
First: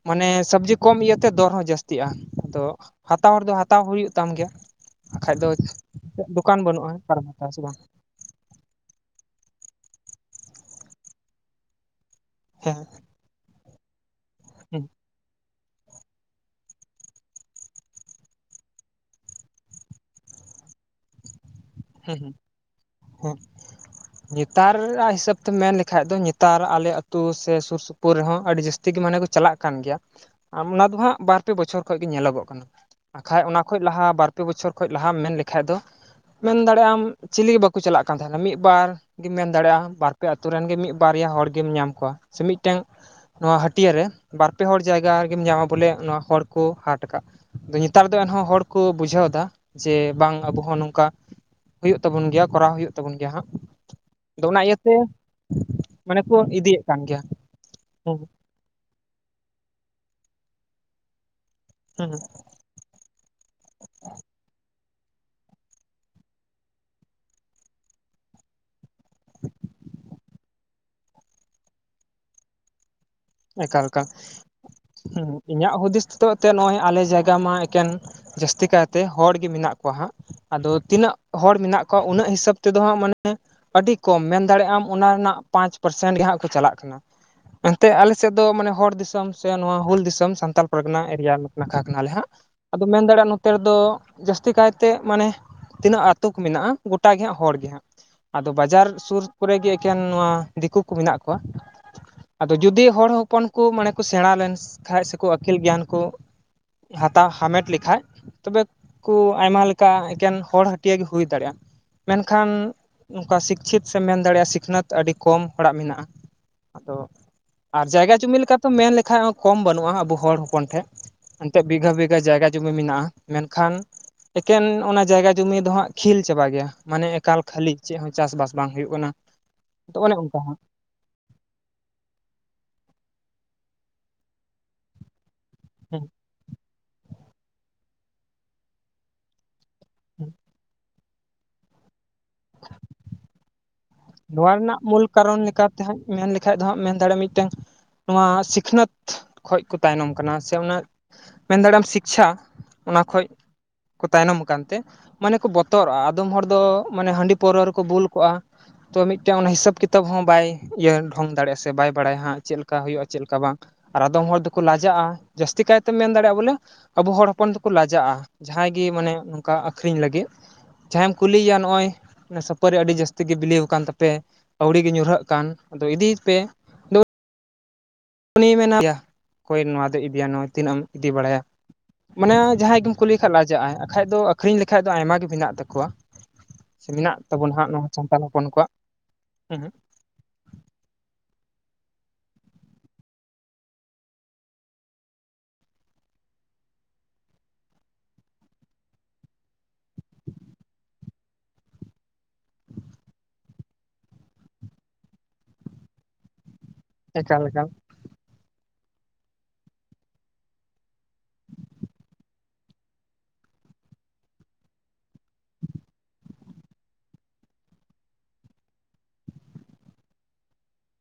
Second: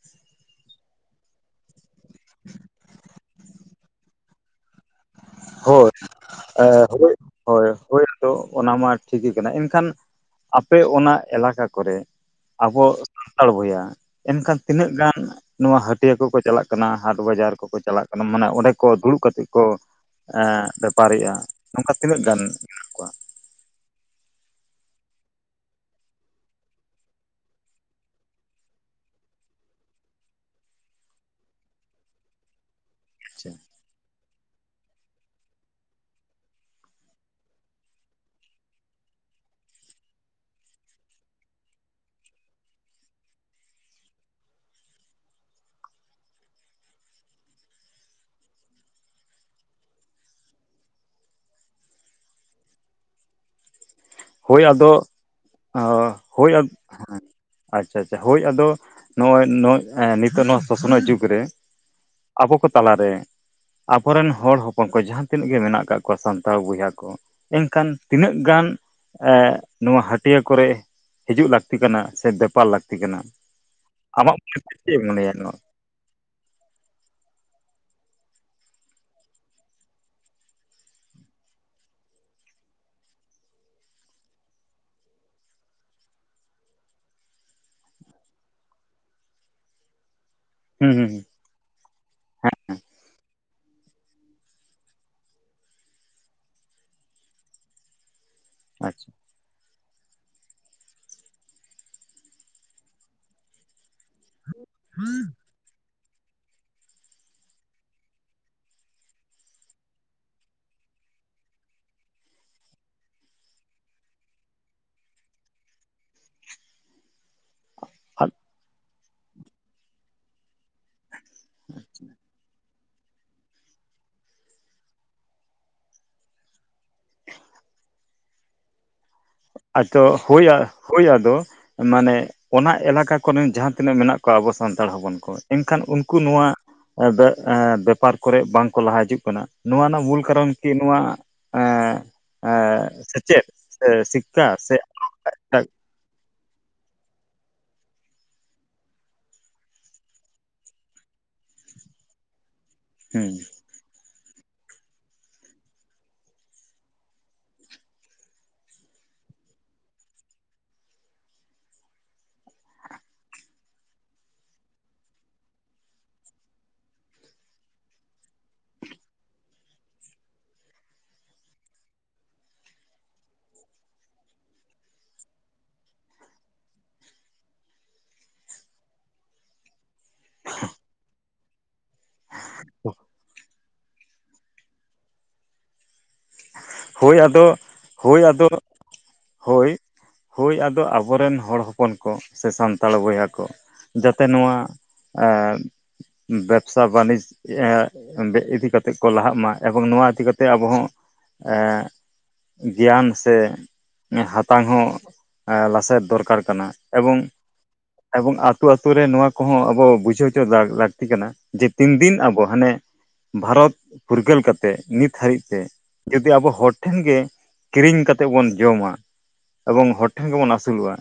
ᱢᱟᱱᱮ ᱥᱟᱵᱡᱤ ᱠᱚᱢ ᱤᱭᱟᱹᱛᱮ ᱫᱚᱨ ᱦᱚᱸ ᱡᱟᱹᱥᱛᱤᱜᱼᱟ ᱟᱫᱚᱜ ᱦᱟᱛᱟᱣ ᱦᱚᱲ ᱫᱚ ᱦᱟᱛᱟᱣ ᱦᱩᱭᱩᱜ ᱛᱟᱢ ᱜᱮᱭᱟ ᱵᱟᱠᱷᱟᱡ ᱫᱚ ᱦᱳᱭ ᱪᱮᱜ ᱫᱩᱠᱟᱱ ᱵᱟᱹᱱᱩᱜᱼᱟ ᱚᱠᱟ ᱨᱮᱢ ᱦᱟᱛᱟᱣᱟ ᱥᱮ ᱵᱟᱝ ᱛᱚ ᱚᱱᱟ ᱢᱟ ᱴᱷᱤᱠ ᱜᱤ ᱠᱟᱱᱟ ᱮᱱᱠᱷᱟᱱ ᱟᱯᱮ ᱚᱱᱟ ᱮᱞᱟᱠᱟ ᱠᱚᱨᱮ ᱦᱮᱸ ᱟᱵᱚ ᱥᱟᱱᱛᱟᱨ ᱵᱚᱭᱦᱟ ᱮᱱᱠᱷᱟᱱ ᱦᱮᱸ ᱛᱤᱱᱟᱹᱜ ᱜᱟᱱ ᱱᱚᱣᱟ ᱦᱟᱹᱴᱤᱭᱟᱹ ᱠᱚᱠᱚ ᱪᱟᱞᱟᱜ ᱠᱟᱱᱟ ᱦᱟᱴ ᱵᱟᱡᱟᱨ ᱠᱚᱠᱚ ᱪᱟᱞᱟᱜ ᱠᱟᱱᱟ ᱢᱟᱱᱮ ᱚᱸᱰᱮ ᱠᱚ ᱫᱩᱲᱩᱜ ᱠᱟᱛᱮᱫ ᱠᱚ ᱵᱮᱯᱟᱨᱮᱜᱼᱟ ᱱᱚᱝᱠᱟ ᱦᱮᱸ ᱛᱤᱱᱟᱹᱜ ᱜᱟᱱ ᱠᱚᱣᱟ ᱦᱮᱸ ᱱᱤᱛᱟᱨ ᱟᱜ ᱦᱤᱥᱟᱹᱵ ᱛᱮᱢ ᱢᱮᱱ ᱞᱮᱠᱷᱟᱡ ᱫᱚ ᱱᱤᱛᱟᱨ ᱟᱞᱮ ᱟᱹᱛᱩ ᱥᱮ ᱥᱩᱨ ᱥᱩ ᱼ ᱯᱩᱨ ᱦᱚᱸ ᱟᱹᱰᱤ ᱡᱟᱹᱥᱛᱤ ᱜᱤ ᱢᱟᱱᱟ ᱠᱚ ᱪᱟᱞᱟᱜ ᱠᱟᱱ ᱜᱮᱭᱟ ᱟᱢ ᱚᱱᱟ ᱫᱚ ᱦᱟᱸᱜ ᱵᱟᱨ ᱯᱮ ᱵᱚᱪᱷᱚᱨ ᱠᱷᱚᱡ ᱜᱮ ᱧᱮᱞᱚᱜᱚᱜ ᱠᱟᱱᱟ ᱟᱠᱷᱟᱡ ᱟᱪᱪᱷᱟ ᱚᱱᱟ ᱠᱷᱚᱡ ᱞᱟᱦᱟ ᱵᱟᱨᱯᱮ ᱵᱚᱪᱷᱚᱨ ᱠᱷᱚᱡ ᱞᱟᱦᱟᱢ ᱢᱮᱱ ᱞᱮᱠᱷᱟᱡ ᱫᱚ ᱢᱮᱱ ᱫᱟᱲᱮ ᱟᱢ ᱪᱤᱞᱤ ᱜᱤ ᱵᱟᱠᱚ ᱪᱟᱞᱟᱜ ᱠᱟᱱ ᱛᱟᱦᱮᱱᱟ ᱢᱤᱜ ᱵᱟᱨ ᱜᱤᱢ ᱢᱮᱱ ᱫᱟᱲᱮ ᱟᱢ ᱵᱟᱨᱯᱮ ᱟᱹᱛᱳ ᱨᱮᱱ ᱜᱮ ᱢᱤᱜ ᱵᱟᱨᱭᱟ ᱦᱚᱲ ᱜᱮᱢ ᱧᱟᱢ ᱠᱚᱣᱟ ᱥᱮ ᱢᱤᱫᱴᱮᱱ ᱱᱚᱣᱟ ᱦᱟᱹᱴᱭᱟᱹᱨᱮ ᱵᱟᱨ ᱯᱮ ᱦᱚᱲ ᱡᱟᱭᱜᱟ ᱟᱨᱜᱮᱢ ᱧᱟᱢᱟ ᱵᱚᱞᱮ ᱱᱚᱣᱟ ᱦᱚᱲ ᱠᱚ ᱦᱟᱴ ᱟᱠᱟ ᱟᱫᱚ ᱱᱮᱛᱟᱨ ᱫᱚ ᱮᱱᱦᱚᱸ ᱦᱚᱲ ᱠᱩ ᱵᱩᱡᱷᱟᱹᱣ ᱮᱫᱟ ᱡᱮ ᱵᱟᱝ ᱟᱵᱚ ᱦᱚᱸ ᱱᱚᱝᱠᱟ ᱦᱩᱭᱩᱜ ᱛᱟᱵᱚᱱ ᱜᱮᱭᱟ ᱠᱚᱨᱟᱣ ᱦᱩᱭᱩᱜ ᱛᱟᱵᱚᱱ ᱜᱮᱭᱟ ᱦᱟᱸᱜ ᱚᱱᱟ ᱦᱳᱭ ᱟᱫᱚ ᱤᱭᱟᱹᱛᱮ ᱢᱟᱱᱮ ᱠᱚ ᱤᱫᱤᱭᱮᱫ ᱠᱟᱱ ᱜᱮᱭᱟ [unintelligible] ᱟᱪᱪᱷᱟ ᱦᱩᱸ ᱟᱪᱪᱷᱟ ᱦᱳᱭ ᱟᱫᱚ ᱱᱚᱜᱼᱚᱭ ᱱᱚᱜ ᱱᱤᱛᱚᱜ ᱱᱚᱣᱟ ᱥᱚᱥᱱᱚᱜ ᱡᱩᱜᱽ ᱨᱮ ᱦᱩᱸ ᱟᱵᱚ ᱠᱚ ᱛᱟᱞᱟᱨᱮ ᱟᱵᱚᱨᱮᱱ ᱦᱚᱲ ᱦᱚᱯᱚᱱ ᱠᱚ ᱡᱟᱦᱟᱸ ᱛᱤᱱᱟᱹᱜ ᱜᱮ ᱢᱮᱱᱟᱜ ᱠᱟᱜ ᱠᱚᱣᱟ ᱥᱟᱱᱛᱟᱲ ᱵᱚᱭᱦᱟ ᱠᱚ ᱮᱱᱠᱷᱟᱱ ᱛᱤᱱᱟᱹᱜ ᱜᱟᱱ ᱱᱚᱣᱟ ᱦᱟᱹᱴᱤᱭᱟ ᱠᱚᱨᱮ ᱦᱤᱡᱩᱜ ᱞᱟᱹᱠᱛᱤ ᱠᱟᱱᱟ ᱥᱮ ᱵᱮᱯᱟᱨ ᱞᱟᱹᱠᱛᱤ ᱠᱟᱱᱟ ᱮᱠᱟᱞ ᱠᱟ ᱟᱢᱟᱜ ᱢᱚᱱᱮᱛᱮ ᱪᱮᱫ ᱮᱢ ᱢᱚᱱᱮᱭᱟ ᱱᱚᱣᱟ ᱤᱧᱟᱹᱜ ᱦᱩᱫᱤᱥᱼᱼ ᱱᱤᱛᱚᱜ ᱛᱮ ᱱᱚᱭ ᱟᱞᱮ ᱡᱟᱭᱜᱟ ᱢᱟ ᱮᱠᱮᱱ ᱡᱟᱹᱥᱛᱤ ᱠᱟᱭᱛᱮ ᱦᱚᱲ ᱜᱮ ᱢᱮᱱᱟᱜ ᱠᱚᱣᱟ ᱦᱟᱸᱜ ᱟᱫᱚ ᱛᱤᱱᱟᱹᱜ ᱦᱚᱲ ᱢᱮᱱᱟᱜ ᱠᱚᱣᱟ ᱩᱱᱟᱹᱜ ᱦᱤᱥᱟᱹᱵ ᱛᱮᱫᱚ ᱦᱟᱸᱜ ᱢᱟᱱᱮ ᱟᱹᱰᱤ ᱠᱚᱢ ᱢᱮᱱ ᱫᱟᱲᱮᱜ ᱟᱢ ᱚᱱᱟ ᱨᱮᱱᱟᱜ ᱯᱟᱸᱪ ᱯᱟᱨᱥᱮᱱ ᱜᱮ ᱦᱟᱸᱜ ᱠᱚ ᱪᱟᱞᱟᱜ ᱠᱟᱱᱟ ᱮᱱᱛᱮ ᱟᱞᱮ ᱥᱮᱫ ᱫᱚ ᱢᱟᱱᱮ ᱦᱚᱲ ᱫᱤᱥᱚᱢ ᱥᱮ ᱱᱚᱣᱟ ᱦᱩᱞ ᱫᱤᱥᱚᱢ ᱥᱟᱱᱛᱟᱞ ᱦᱩᱸ ᱯᱟᱨᱜᱟᱱᱟ ᱦᱩᱸ ᱮᱨᱤᱭᱟ ᱱᱟᱠᱷᱟ ᱠᱟᱱᱟᱞᱮ ᱦᱟᱸᱜ ᱦᱮᱸ ᱦᱮᱸ ᱟᱫᱚ ᱢᱮᱱ ᱫᱟᱲᱮᱭᱟᱜ-ᱟᱢ ᱱᱚᱛᱮ ᱨᱮᱫᱚ ᱡᱟᱹᱥᱛᱤ ᱠᱟᱭᱛᱮ ᱢᱟᱱᱮ ᱛᱤᱱᱟᱹᱜ ᱟᱛᱳ ᱠᱚ ᱢᱮᱱᱟᱜᱼᱟ ᱜᱚᱴᱟ ᱜᱮ ᱦᱟᱸᱜ ᱦᱚᱲ ᱜᱮᱦᱟᱸᱜ ᱟᱫᱚ ᱵᱟᱡᱟᱨ ᱟᱪᱪᱷᱟ ᱥᱩᱨ ᱠᱚᱨᱮ ᱜᱮ ᱮᱠᱮᱱ ᱱᱚᱣᱟ ᱫᱤᱠᱩ ᱠᱚ ᱢᱮᱱᱟᱜ ᱠᱚᱣᱟ ᱟᱫᱚ ᱡᱩᱫᱤ ᱦᱚᱲ ᱦᱚᱯᱚᱱ ᱠᱩ ᱢᱟᱱᱮ ᱠᱚ ᱥᱮᱬᱟ ᱞᱮᱱᱥ ᱠᱷᱟᱱᱡ ᱥᱮᱠᱚ ᱟᱹᱠᱤᱞ ᱜᱮᱭᱟᱱ ᱠᱚ ᱦᱟᱛᱟᱣ ᱦᱟᱢᱮᱴ ᱞᱮᱠᱷᱟᱡ ᱛᱚᱵᱮᱠ ᱠᱩ ᱟᱭᱢᱟ ᱞᱮᱠᱟ ᱮᱠᱮᱱ ᱦᱚᱲ ᱦᱟᱹᱴᱭᱟ ᱜᱮ ᱦᱩᱭ ᱫᱟᱲᱮᱭᱟᱜᱼᱟ ᱢᱮᱱᱠᱷᱟᱱ ᱱᱚᱝᱠᱟ ᱥᱤᱠᱪᱷᱤᱯ ᱥᱮᱢ ᱢᱮᱱ ᱫᱟᱲᱮᱭᱟᱜᱼᱟ ᱥᱤᱠᱷᱱᱟᱹᱛ ᱟᱹᱰᱤ ᱠᱚᱢ ᱦᱚᱲᱟᱜ ᱢᱮᱱᱟᱜᱼᱟ ᱟᱫᱚ ᱟᱨ ᱡᱟᱭᱜᱟ ᱡᱩᱢᱤ ᱞᱮᱠᱟ ᱛᱚ ᱢᱮᱱ ᱞᱮᱠᱷᱟᱡ ᱦᱚᱸ ᱠᱚᱢ ᱵᱟᱹᱱᱩᱜᱼᱟ ᱟᱵᱚ ᱦᱚᱲ ᱦᱚᱯᱚᱱ ᱴᱷᱮᱡ ᱮᱱᱛᱮᱜ ᱵᱤᱜᱷᱟ ᱵᱤᱜᱷᱟ ᱡᱟᱭᱜᱟ ᱡᱩ- ᱢᱤ ᱢᱮᱱᱟᱜᱼᱟ ᱢᱮᱱᱠᱷᱟᱱ ᱮᱠᱮᱱ ᱚᱱᱟ ᱡᱟᱭᱜᱟ ᱡᱚᱢᱤ ᱫᱚ ᱦᱟᱸᱜ ᱠᱷᱤᱞ ᱪᱟᱵᱟ ᱜᱮᱭᱟ ᱢᱟᱱᱮ ᱮᱠᱟᱞ ᱠᱷᱟᱹᱞᱤ ᱪᱮᱜ ᱦᱚᱸ ᱪᱟᱥᱵᱟᱥ ᱵᱟᱝ ᱦᱩᱭᱩᱜ ᱠᱟᱱᱟ ᱛᱚ ᱟᱛᱚ ᱚᱱᱮ ᱚᱱᱠᱟ ᱦᱟᱸᱜ ᱦᱳᱼᱭᱟᱜ ᱦᱳᱭ ᱟᱫᱚ ᱢᱟᱱᱮ ᱚᱱᱟ ᱮᱞᱟᱠᱟ ᱠᱚᱱᱮᱱ ᱡᱟᱦᱟᱸ ᱛᱤᱱᱟᱹᱜ ᱢᱮᱱᱟᱜ ᱠᱚᱣᱟ ᱟᱵᱚ ᱥᱟᱱᱛᱟᱲ ᱦᱚᱯᱚᱱ ᱠᱚ ᱮᱱᱠᱷᱟᱱ ᱦᱮᱸ ᱩᱱᱠᱩ ᱱᱚᱣᱟ ᱮᱵᱮᱜ ᱮᱻ ᱵᱮᱯᱟᱨ ᱠᱚᱨᱮ ᱵᱟᱝ ᱠᱚ ᱞᱟᱦᱟ ᱦᱤᱡᱩᱜ ᱠᱟᱱᱟ ᱱᱚᱣᱟ ᱨᱮᱱᱟᱜ ᱢᱩᱞ ᱦᱮᱸ ᱠᱟᱨᱚᱱ ᱠᱤ ᱱᱚᱣᱟ ᱮ ᱮ ᱥᱮᱪᱮᱫ ᱥᱤᱠᱠᱷᱟ ᱱᱚᱣᱟ ᱥᱮ ᱨᱮᱱᱟᱜ ᱢᱩᱞ ᱠᱟᱨᱚᱱ ᱞᱮᱠᱟᱛᱮ ᱦᱟᱸᱜ ᱢᱮᱱ ᱞᱮᱠᱷᱟᱱ ᱫᱚ ᱦᱟᱸᱜ ᱢᱮᱱ ᱫᱟᱲᱮᱭᱟᱜᱼᱟ ᱢᱤᱫᱴᱮᱱ ᱱᱚᱣᱟ ᱥᱤᱠᱷᱱᱟᱹᱛ ᱠᱷᱚᱡ ᱠᱚ ᱛᱟᱭᱱᱚᱢ ᱠᱟᱱᱟ ᱥᱮ ᱚᱱᱟ ᱢᱮᱱ ᱫᱟᱲᱮᱭᱟᱢ ᱥᱤᱠᱪᱷᱟ ᱚᱱᱟ ᱠᱷᱚᱡ ᱦᱮᱸ ᱠᱚ ᱛᱟᱭᱱᱚᱢ ᱟᱠᱟᱱᱛᱮ ᱢᱟᱱᱮ ᱠᱚ ᱵᱚᱛᱚᱨᱚᱜᱼᱟ ᱟᱫᱚᱢ ᱦᱚᱲ ᱫᱚ ᱢᱟᱱᱮ ᱦᱟᱺᱰᱤ ᱯᱟᱹᱣᱨᱟᱹ ᱨᱮᱠᱚ ᱵᱩᱞ ᱠᱚᱜᱼᱟ ᱛᱚ ᱢᱤᱫᱴᱮᱱ ᱚᱱᱟ ᱦᱤᱥᱟᱹᱵᱽ ᱠᱤᱛᱟᱹᱵᱽ ᱦᱚᱸ ᱵᱟᱭ ᱤᱭᱟᱹ ᱰᱷᱚᱝ ᱫᱟᱲᱮᱭᱟᱜᱼᱟ ᱥᱮ ᱵᱟᱭ ᱵᱟᱲᱟᱭᱟ ᱦᱟᱸᱜ ᱪᱮᱫ ᱞᱮᱠᱟ ᱦᱩᱭᱩᱜᱼᱟ ᱪᱮᱫ ᱞᱮᱠᱟ ᱵᱟᱝ ᱟᱨ ᱟᱫᱚᱢ ᱦᱚᱲ ᱫᱚᱠᱚ ᱞᱟᱡᱟᱜᱼᱟ ᱡᱟᱹᱥᱛᱤ ᱠᱟᱭᱛᱮᱢ ᱢᱮᱱ ᱫᱟᱲᱮᱭᱟᱜᱼᱟ ᱵᱚᱞᱮ ᱟᱵᱚ ᱦᱚᱲ ᱦᱚᱯᱚᱱ ᱫᱚᱠᱚ ᱞᱟᱡᱟᱜᱼᱟ ᱡᱟᱦᱟᱸᱭ ᱜᱮ ᱢᱟᱱᱮ ᱱᱚᱝᱠᱟ ᱟᱹᱠᱷᱨᱤᱧ ᱞᱟᱹᱜᱤᱫ ᱡᱟᱦᱟᱸᱭᱮᱢ ᱠᱩᱞᱤᱭᱮᱭᱟ ᱱᱚᱜᱼᱚᱭ ᱥᱟᱹᱯᱟᱹᱨᱤ ᱟᱹᱰᱤ ᱡᱟᱹᱥᱛᱤ ᱜᱮ ᱵᱤᱞᱤᱣ ᱠᱟᱱ ᱛᱟᱯᱮ ᱟᱹᱣᱲᱤ ᱜᱮ ᱧᱩᱨᱦᱟᱹᱜ ᱠᱟᱱ ᱟᱫᱚ ᱤᱫᱤᱭ ᱯᱮ ᱩᱱᱤᱭ ᱢᱮᱱᱟᱭ ᱚᱠᱚᱭ ᱱᱚᱣᱟ ᱫᱚᱭ ᱤᱫᱤᱭᱟ ᱱᱚᱣᱟ ᱛᱤᱱᱟᱹᱜ ᱮᱢ ᱤᱫᱤ ᱵᱟᱲᱟᱭᱟ ᱢᱟᱱᱮ ᱡᱟᱦᱟᱸᱭ ᱜᱮᱢ ᱠᱩᱞᱤ ᱞᱮᱠᱷᱟᱡ ᱞᱟᱡᱟᱜᱼᱟᱭ ᱵᱟᱠᱷᱟᱡ ᱫᱚ ᱟᱠᱷᱨᱤᱧ ᱞᱮᱠᱷᱟᱡ ᱫᱚ ᱟᱭᱢᱟ ᱜᱮ ᱢᱮᱱᱟᱜ ᱛᱟᱠᱚᱣᱟ ᱥᱮ ᱢᱮᱱᱟᱜ ᱦᱳᱭ ᱟᱫᱚ ᱛᱟᱵᱚᱱᱟ ᱦᱟᱸᱜ ᱱᱚᱣᱟ ᱥᱟᱱᱛᱟᱞ ᱦᱳᱭ ᱦᱚᱯᱚᱱ ᱟᱫᱚ ᱠᱚᱣᱟᱜ ᱦᱩᱸ ᱦᱳᱭ ᱦᱳᱭ ᱟᱫᱚ ᱟᱵᱚᱨᱮᱱ ᱦᱚᱲ ᱦᱚᱯᱚᱱ ᱠᱚ ᱥᱮ ᱥᱟᱱᱛᱟᱲ ᱵᱚᱭᱦᱟ ᱠᱚ ᱡᱟᱛᱮ ᱱᱚᱣᱟ ᱮ ᱵᱮᱵᱽᱥᱟᱭ ᱵᱟᱱᱤᱡᱽ ᱤᱫᱤ ᱠᱟᱛᱮᱜ ᱠᱚ ᱞᱟᱦᱟᱜ ᱢᱟ ᱮᱵᱚᱝ ᱱᱚᱣᱟ ᱤᱫᱤ ᱠᱟ ᱠᱟᱛᱮᱜ ᱟᱵᱚ ᱦᱚᱸ ᱮ ᱜᱮᱭᱟᱱ ᱥᱮ ᱦᱟᱛᱟᱝ ᱦᱚᱸ ᱞᱟᱥᱮᱨ ᱫᱚᱨᱠᱟᱨ ᱠᱟᱱᱟ ᱮᱵᱚᱝ ᱮᱠᱟᱞ ᱮᱠᱟᱞ ᱮᱵᱚᱝ ᱟᱛᱳ ᱟᱛᱳ ᱨᱮ ᱱᱚᱣᱟ ᱠᱚᱦᱚᱸ ᱟᱵᱚ ᱵᱩᱡᱷᱟᱹᱣ ᱦᱚᱪᱚ ᱞᱟᱹᱠᱛᱤ ᱠᱟᱱᱟ ᱡᱮ ᱛᱤᱱᱫᱤᱱ ᱟᱵᱚ ᱦᱟᱱᱮ ᱵᱷᱟᱨᱚᱛ ᱯᱷᱩᱨᱜᱟᱹᱞ ᱠᱟᱛᱮᱜ ᱱᱤᱛ ᱦᱟᱹᱨᱤᱡ ᱛᱮ ᱡᱩᱫᱤ ᱟᱵᱚ ᱦᱚᱲ ᱴᱷᱮᱱ ᱜᱮ ᱠᱤᱨᱤᱧ ᱠᱟᱛᱮᱜ ᱵᱚᱱ ᱡᱚᱢᱟ ᱮᱵᱚᱝ ᱦᱚᱲ ᱴᱷᱮᱱ ᱜᱮᱵᱚᱱ ᱟᱹᱥᱩᱞᱚᱜᱼᱟ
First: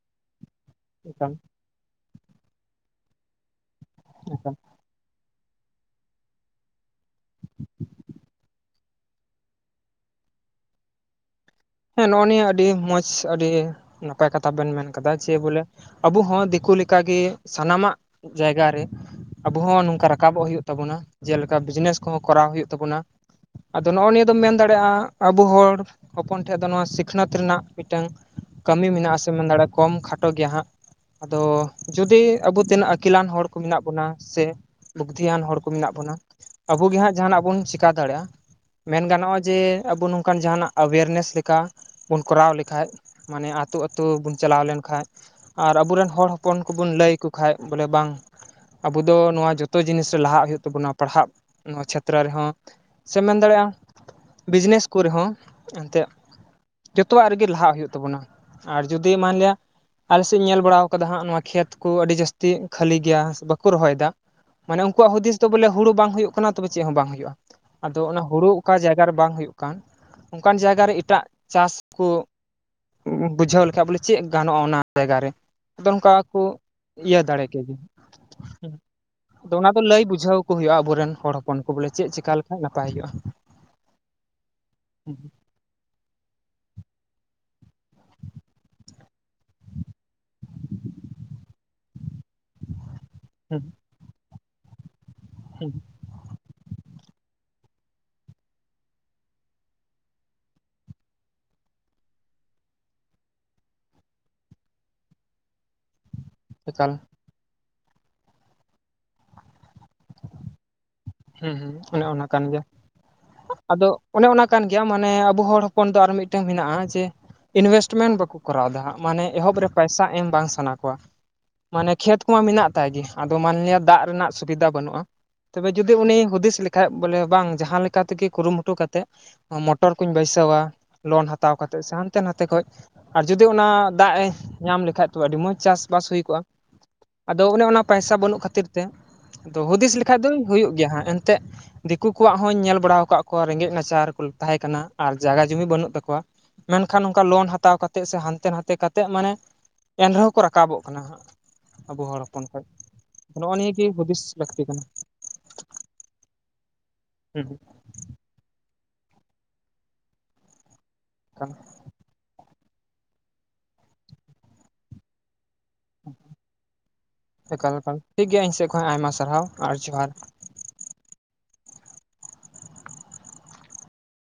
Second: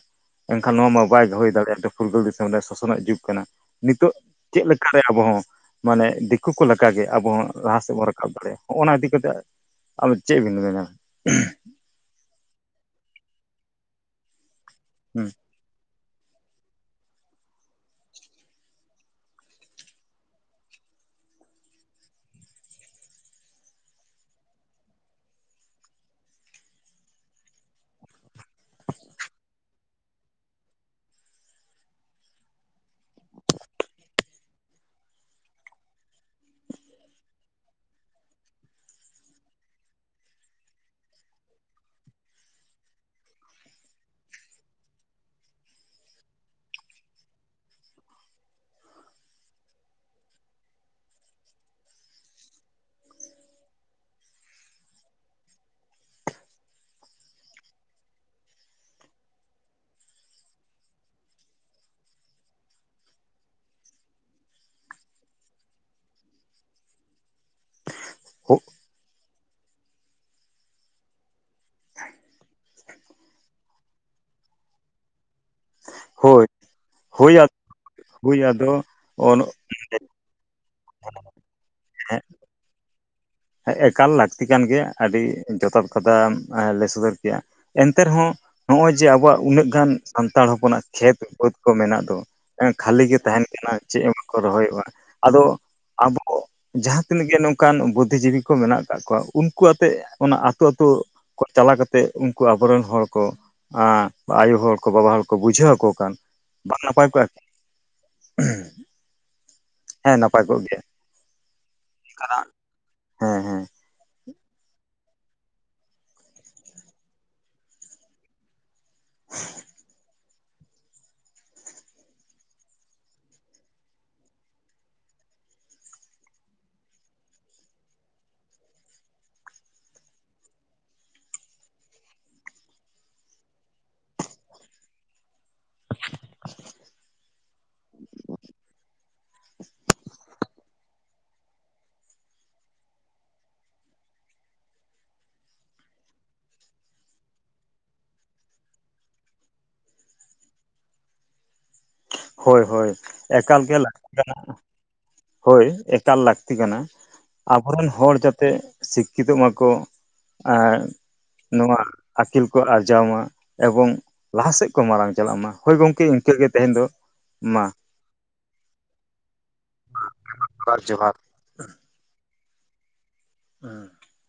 ᱮᱱᱠᱷᱟᱱ ᱱᱚᱣᱟ ᱢᱟ ᱵᱟᱭ ᱮᱠᱟᱞ ᱫᱚᱦᱚᱭ ᱫᱟᱲᱮᱭᱟᱜᱼᱟ ᱯᱷᱩᱨᱜᱟᱹᱞ ᱫᱤᱥᱚᱢ ᱨᱮ ᱥᱚᱥᱚᱱᱟᱜ ᱡᱩᱜᱽ ᱠᱟᱱᱟ ᱱᱤᱛᱚᱜ ᱮᱠᱟᱞ ᱪᱮᱫ ᱞᱮᱠᱟᱨᱮ ᱟᱵᱚ ᱦᱚᱸ ᱢᱟᱱᱮ ᱫᱤᱠᱩ ᱠᱚ ᱞᱮᱠᱟᱜᱮ ᱟᱵᱚ ᱦᱚᱸ ᱞᱟᱦᱟ ᱥᱮᱫ ᱵᱚᱱ ᱨᱟᱠᱟᱵ ᱫᱟᱲᱮᱭᱟᱜᱼᱟ ᱦᱚᱜᱼᱚ ᱚᱱᱟ ᱤᱫᱤ ᱠᱟᱛᱮ ᱟᱫᱚ ᱪᱮᱫ ᱵᱮᱱ ᱢᱮᱱᱟ ᱦᱮᱸ ᱱᱚᱜᱼᱚ ᱱᱤᱭᱟᱹ ᱟᱹᱰᱤ ᱢᱚᱸᱡᱽ ᱟᱹᱰᱤ ᱱᱟᱯᱟᱭ ᱠᱟᱛᱷᱟ ᱵᱮᱱ ᱢᱮᱱ ᱠᱟᱫᱟ ᱡᱮ ᱵᱚᱞᱮ ᱟᱵᱚ ᱦᱚᱸ ᱫᱤᱠᱩ ᱞᱮᱠᱟᱜᱮ ᱥᱟᱱᱟᱢᱟᱜ ᱡᱟᱭᱜᱟ ᱨᱮ ᱟᱵᱚ ᱦᱚᱸ ᱱᱚᱝᱠᱟ ᱨᱟᱠᱟᱵᱚᱜ ᱦᱩᱭᱩᱜ ᱛᱟᱵᱚᱱᱟ ᱡᱮᱞᱮᱠᱟ ᱵᱤᱡᱽᱱᱮᱥ ᱠᱚᱦᱚᱸ ᱠᱚᱨᱟᱣ ᱦᱩᱭᱩᱜ ᱛᱟᱵᱚᱱᱟ ᱟᱫᱚ ᱱᱚᱜᱼᱚᱭ ᱱᱤᱭᱟᱹ ᱫᱚᱢ ᱢᱮᱱ ᱫᱟᱲᱮᱭᱟᱜᱼᱟ ᱟᱵᱚ ᱦᱚᱲ ᱦᱚᱯᱚᱱ ᱴᱷᱮᱱ ᱫᱚ ᱱᱚᱣᱟ ᱥᱤᱠᱷᱱᱟᱹᱛ ᱨᱮᱱᱟᱜ ᱢᱤᱫᱴᱟᱝ ᱠᱟᱹᱢᱤ ᱢᱮᱱᱟᱜ ᱥᱮ ᱢᱮᱱ ᱫᱟᱲᱮᱭᱟᱜᱼᱟ ᱠᱚᱢ ᱠᱷᱟᱴᱚ ᱜᱮᱭᱟ ᱦᱟᱸᱜ ᱟᱫᱚ ᱡᱩᱫᱤ ᱟᱵᱚ ᱛᱤᱱᱟᱹᱜ ᱟᱹᱠᱤᱞᱟᱱ ᱦᱚᱲ ᱠᱚ ᱢᱮᱱᱟᱜ ᱵᱚᱱᱟ ᱥᱮ ᱵᱩᱫᱽᱫᱷᱤᱭᱟᱱ ᱦᱚᱲ ᱠᱚ ᱢᱮᱱᱟᱜ ᱵᱚᱱᱟ ᱟᱵᱚ ᱜᱮ ᱦᱟᱸᱜ ᱡᱟᱦᱟᱱᱟᱜ ᱵᱚᱱ ᱪᱮᱠᱟ ᱫᱟᱲᱮᱭᱟᱜᱼᱟ ᱢᱮᱱ ᱜᱟᱱᱚᱜᱼᱟ ᱡᱮ ᱟᱵᱚ ᱱᱚᱝᱠᱟᱱ ᱡᱟᱦᱟᱱᱟᱜ ᱮᱣᱮᱨᱱᱮᱥ ᱞᱮᱠᱟ ᱵᱚᱱ ᱠᱚᱨᱟᱣ ᱞᱮᱠᱷᱟᱡ ᱢᱟᱱᱮ ᱟᱛᱳ ᱟᱛᱳ ᱵᱚᱱ ᱪᱟᱞᱟᱣ ᱞᱮᱱᱠᱷᱟᱱ ᱟᱨ ᱟᱵᱚᱨᱮᱱ ᱦᱚᱲ ᱦᱚᱯᱚᱱ ᱠᱚᱵᱚᱱ ᱞᱟᱹᱭ ᱟᱠᱚ ᱠᱷᱟᱱ ᱵᱚᱞᱮ ᱵᱟᱝ ᱟᱵᱚ ᱫᱚ ᱱᱚᱣᱟ ᱡᱚᱛᱚ ᱡᱤᱱᱤᱥ ᱨᱮ ᱞᱟᱦᱟᱜ ᱦᱩᱭᱩᱜ ᱛᱟᱵᱚᱱᱟ ᱯᱟᱲᱦᱟᱜ ᱱᱚᱣᱟ ᱪᱷᱮᱛᱨᱚ ᱨᱮᱦᱚᱸ ᱥᱮᱢ ᱢᱮᱱ ᱫᱟᱲᱮᱭᱟᱜᱼᱟ ᱵᱤᱡᱽᱱᱮᱥ ᱠᱚᱨᱮ ᱦᱚᱸ ᱮᱱᱛᱮᱫ ᱡᱚᱛᱚᱣᱟᱜ ᱨᱮᱜᱮ ᱞᱟᱦᱟᱜ ᱦᱩᱭᱩᱜ ᱛᱟᱵᱚᱱᱟ ᱟᱨ ᱡᱩᱫᱤ ᱢᱟᱱᱞᱤᱭᱟ ᱟᱞᱮ ᱥᱮᱫ ᱤᱧ ᱧᱮᱞ ᱵᱟᱲᱟ ᱠᱟᱫᱟ ᱦᱟᱸᱜ ᱱᱚᱣᱟ ᱠᱷᱮᱛ ᱠᱚ ᱟᱹᱰᱤ ᱡᱟᱹᱥᱛᱤ ᱠᱷᱟᱹᱞᱤ ᱜᱮᱭᱟ ᱵᱟᱠᱚ ᱨᱚᱦᱚᱭᱮᱫᱟ ᱢᱟᱱᱮ ᱩᱱᱠᱩᱣᱟᱜ ᱦᱩᱫᱤᱥ ᱫᱚ ᱵᱚᱞᱮ ᱦᱩᱲᱩ ᱵᱟᱝ ᱦᱩᱭᱩᱜ ᱠᱟᱱᱟ ᱛᱚᱵᱮ ᱪᱮᱫ ᱦᱚᱸ ᱵᱟᱝ ᱦᱩᱭᱩᱜᱼᱟ ᱟᱫᱚ ᱚᱱᱟ ᱦᱩᱲᱩ ᱚᱠᱟ ᱡᱟᱭᱜᱟ ᱨᱮ ᱵᱟᱝ ᱦᱩᱭᱩᱜ ᱠᱟᱱ ᱚᱱᱠᱟᱱ ᱡᱟᱭᱜᱟᱟᱨ ᱨᱮ ᱮᱴᱟᱜ ᱪᱟᱥ ᱠᱚ ᱵᱩᱡᱷᱟᱹᱣ ᱞᱮᱠᱷᱟᱡ ᱵᱚᱞᱮ ᱪᱮᱫ ᱜᱟᱱᱚᱜᱼᱟ ᱚᱱᱟ ᱡᱟᱭᱜᱟ ᱨᱮ ᱟᱫᱚ ᱱᱚᱝᱠᱟ ᱠᱚ ᱦᱳᱭ ᱤᱭᱟᱹ ᱦᱳᱭ ᱫᱟᱲᱮ ᱠᱮ ᱦᱮ ᱦᱳᱭ ᱟᱫᱚ ᱚᱱ ᱟᱫᱚ ᱚᱱᱟ ᱫᱚ ᱞᱟᱹᱭ ᱵᱩᱡᱷᱟᱹᱣ ᱦᱩᱭᱩᱜᱼᱟ ᱟᱵᱚᱨᱮᱱ ᱦᱚᱲ ᱦᱚᱯᱚᱱ ᱠᱚ ᱵᱚᱞᱮ ᱪᱮᱫ ᱪᱤᱠᱟ ᱞᱮᱠᱷᱟᱱ ᱱᱟᱯᱟᱭ ᱦᱩᱭᱩᱜᱼᱟ ᱮᱠᱟᱞ ᱞᱟᱹᱠᱛᱤ ᱠᱟᱱ ᱜᱮᱭᱟ ᱦᱩᱸ ᱟᱹᱰᱤ ᱡᱚᱛᱷᱟᱛ ᱠᱟᱛᱷᱟᱢ ᱞᱟᱹᱭ ᱥᱚᱫᱚᱨ ᱠᱮᱭᱟ ᱮᱱᱛᱮ ᱨᱮᱦᱚᱸ ᱱᱚᱜᱼᱚᱭ ᱡᱮ ᱟᱵᱚᱣᱟᱜ ᱩᱱᱟᱹᱜ ᱜᱟᱱ ᱥᱟᱱᱛᱟᱲ ᱦᱚᱯᱚᱱᱟᱜ ᱠᱷᱮᱛ ᱵᱟᱹᱛ ᱠᱚ ᱢᱮᱱᱟᱜ ᱫᱚ ᱠᱷᱟᱹᱞᱤ ᱜᱮ ᱛᱟᱦᱮᱱ ᱠᱟᱱᱟ ᱪᱮᱫ ᱦᱚᱸ ᱵᱟᱠᱚ ᱨᱚᱦᱚᱭᱚᱜᱼᱟ ᱟᱫᱚ ᱦᱮᱸ ᱟᱵᱚ ᱡᱟᱦᱟᱸ ᱛᱤᱱᱟᱹᱜ ᱜᱮ ᱱᱚᱝᱠᱟᱱ ᱵᱩ ᱡᱤᱵᱤ ᱠᱚ ᱢᱮᱱᱟᱜ ᱟᱠᱟᱫ ᱠᱚᱣᱟ ᱩᱱᱠᱩ ᱟᱛᱮᱜ ᱚᱱᱟ ᱟᱹᱛᱩ ᱟᱹᱛᱩ ᱪᱟᱞᱟ ᱠᱟᱛᱮᱮᱫ ᱩᱱᱠᱩ ᱟᱵᱚᱨᱮᱱ ᱦᱚᱲ ᱠᱚ ᱟᱸ ᱟᱭᱳ ᱦᱚᱲ ᱠᱚ ᱵᱟᱵᱟ ᱦᱚᱲ ᱠᱚ ᱵᱩᱡᱷᱟᱹᱣ ᱟᱠᱚ ᱠᱷᱟᱱ ᱵᱟᱝ ᱮᱠᱟᱞ ᱱᱟᱯᱟᱭ ᱠᱚᱜᱼᱟ ᱠᱤ ᱦᱮᱸ ᱱᱟᱯᱟᱭ ᱠᱚᱜ ᱜᱮᱭᱟ ᱦᱮᱸ ᱦᱮᱸ ᱚᱱᱮ ᱚᱱᱟ ᱠᱟᱱ ᱜᱮᱭᱟ ᱦᱮᱸ ᱦᱮᱸ ᱟᱫᱚ ᱚᱱᱮ ᱚᱱᱟ ᱠᱟᱱ ᱜᱮᱭᱟᱢ ᱢᱟᱱᱮ ᱟᱵᱚ ᱦᱚᱲ ᱦᱚᱯᱚᱱ ᱫᱚ ᱟᱨ ᱢᱤᱫᱴᱮᱱ ᱢᱮᱱᱟᱜᱼᱟ ᱡᱮ ᱤᱱᱵᱷᱮᱥᱴᱢᱮᱱᱴ ᱵᱟᱠᱚ ᱠᱚᱨᱟᱣᱮᱫᱟ ᱦᱟᱜ ᱢᱟᱱᱮ ᱮᱦᱚᱵ ᱨᱮ ᱯᱟᱭᱥᱟ ᱮᱢ ᱵᱟᱝ ᱥᱟᱱᱟ ᱠᱣᱟ ᱢᱟᱱᱮ ᱠᱷᱮᱛ ᱠᱚᱢᱟ ᱢᱮᱱᱟᱜ ᱛᱟᱭ ᱜᱮ ᱟᱫᱚ ᱢᱟᱱᱞᱤᱭᱟ ᱫᱟᱜ ᱨᱮᱱᱟᱜ ᱥᱩᱵᱤᱫᱟ ᱵᱟᱹᱱᱩᱜᱼᱟ ᱡᱩᱚᱫᱤ ᱩᱱᱤ ᱦᱩᱫᱤᱥ ᱞᱮᱠᱷᱟᱡ ᱵᱚᱞᱮ ᱵᱟᱝ ᱡᱟᱦᱟᱸ ᱞᱮᱠᱟ ᱛᱮᱜᱮ ᱠᱩᱨᱩᱢᱩᱴᱩ ᱠᱟᱛᱮᱫ ᱢᱚᱴᱚᱨ ᱠᱩᱧ ᱵᱟᱹᱭᱥᱟᱹᱣᱟ ᱞᱳᱱ ᱦᱟᱛᱟᱣ ᱠᱟᱛᱮᱜ ᱥᱮ ᱦᱟᱱᱛᱮ ᱱᱟᱛᱮ ᱠᱷᱚᱡ ᱟᱨ ᱡᱩᱫᱤ ᱚᱱᱟ ᱫᱟᱜ ᱮ ᱧᱟᱢ ᱞᱮᱠᱟᱱᱡ ᱛᱚ ᱟᱹᱰᱤ ᱢᱚᱸᱡᱽ ᱪᱟᱥᱵᱟᱥ ᱦᱩᱭ ᱠᱚᱜᱼᱟ ᱟᱫᱚ ᱚᱱᱮ ᱚᱱᱟ ᱯᱚᱭᱥᱟ ᱵᱟᱹᱱᱩᱜ ᱠᱷᱟᱹᱛᱤᱨ ᱛᱮ ᱟᱫᱚ ᱦᱩᱫᱤᱥ ᱞᱮᱠᱷᱟᱡ ᱫᱚ ᱦᱩᱭᱩᱜ ᱜᱮᱭᱟ ᱦᱟᱸᱜ ᱮᱱᱛᱮᱫ ᱫᱤᱠᱩ ᱠᱚᱣᱟᱜ ᱦᱚᱧ ᱧᱮᱞ ᱵᱟᱲᱟ ᱟᱠᱟᱫ ᱠᱚᱣᱟ ᱨᱮᱸᱜᱮᱡ ᱱᱟᱪᱟᱨ ᱠᱚ ᱛᱟᱦᱮᱸ ᱠᱟᱱᱟ ᱟᱨ ᱡᱟᱭᱜᱟ ᱡᱩᱢᱤᱤ ᱵᱟᱹᱱᱩᱜ ᱛᱟᱠᱚᱣᱟ ᱢᱮᱱᱠᱷᱟᱱ ᱚᱱᱠᱟ ᱞᱳᱱ ᱦᱟᱛᱟᱣ ᱠᱟᱛᱮᱜ ᱥᱮ ᱦᱟᱱᱛᱮ ᱱᱟᱛᱮ ᱠᱟᱛᱮ ᱢᱟᱱᱮ ᱮᱱ ᱨᱮᱦᱚᱸ ᱠᱚ ᱨᱟᱠᱟᱵᱚᱜ ᱠᱟᱱᱟ ᱦᱟᱸᱜ ᱟᱵᱚ ᱦᱚᱲ ᱦᱚᱯᱚᱱ ᱦᱳᱭ ᱠᱷᱚᱡ ᱦᱳᱭ ᱱᱚᱜᱼᱚ ᱮᱠᱟᱞ ᱜᱮ ᱱᱤᱭᱟᱹᱟᱹᱜᱤ ᱦᱩᱫᱤᱥ ᱞᱟᱹᱠᱛᱤ ᱠᱟᱱᱟ ᱦᱳᱭ ᱮᱠᱟᱞ ᱞᱟᱹᱠᱛᱤ ᱠᱟᱱᱟ ᱦᱩᱸ ᱟᱵᱚᱨᱮᱱ ᱦᱚᱲ ᱡᱟ ᱛᱮ ᱥᱤᱠᱠᱷᱤᱛᱚᱜ ᱢᱟᱠᱚ ᱟᱨ ᱦᱩᱸ ᱱᱚᱣᱟ ᱟᱹᱠᱤᱞ ᱠᱚ ᱟᱨᱡᱟᱣ ᱢᱟ ᱮᱵᱚᱝ ᱞᱟᱦᱟᱟᱥᱮᱫ ᱠᱚ ᱢᱟᱨᱟᱝ ᱪᱟᱞᱟᱜ ᱢᱟ ᱦᱳᱭ ᱜᱚᱢᱠᱮ ᱤᱱᱠᱟᱹᱜ ᱜᱮ ᱛᱮᱦᱮᱧ ᱫᱚ ᱢᱟ ᱮᱠᱟᱞ ᱮᱠᱟᱞ ᱴᱷᱤᱠ ᱜᱮᱭᱟ ᱤᱧ ᱥᱮᱫ ᱠᱷᱚᱱ ᱟᱭᱢᱟ ᱥᱟᱨᱦᱟᱣ ᱟᱨ ᱡᱚᱦᱟᱨ ᱵᱟᱨ ᱡᱚᱦᱟᱨ ᱦᱩᱸ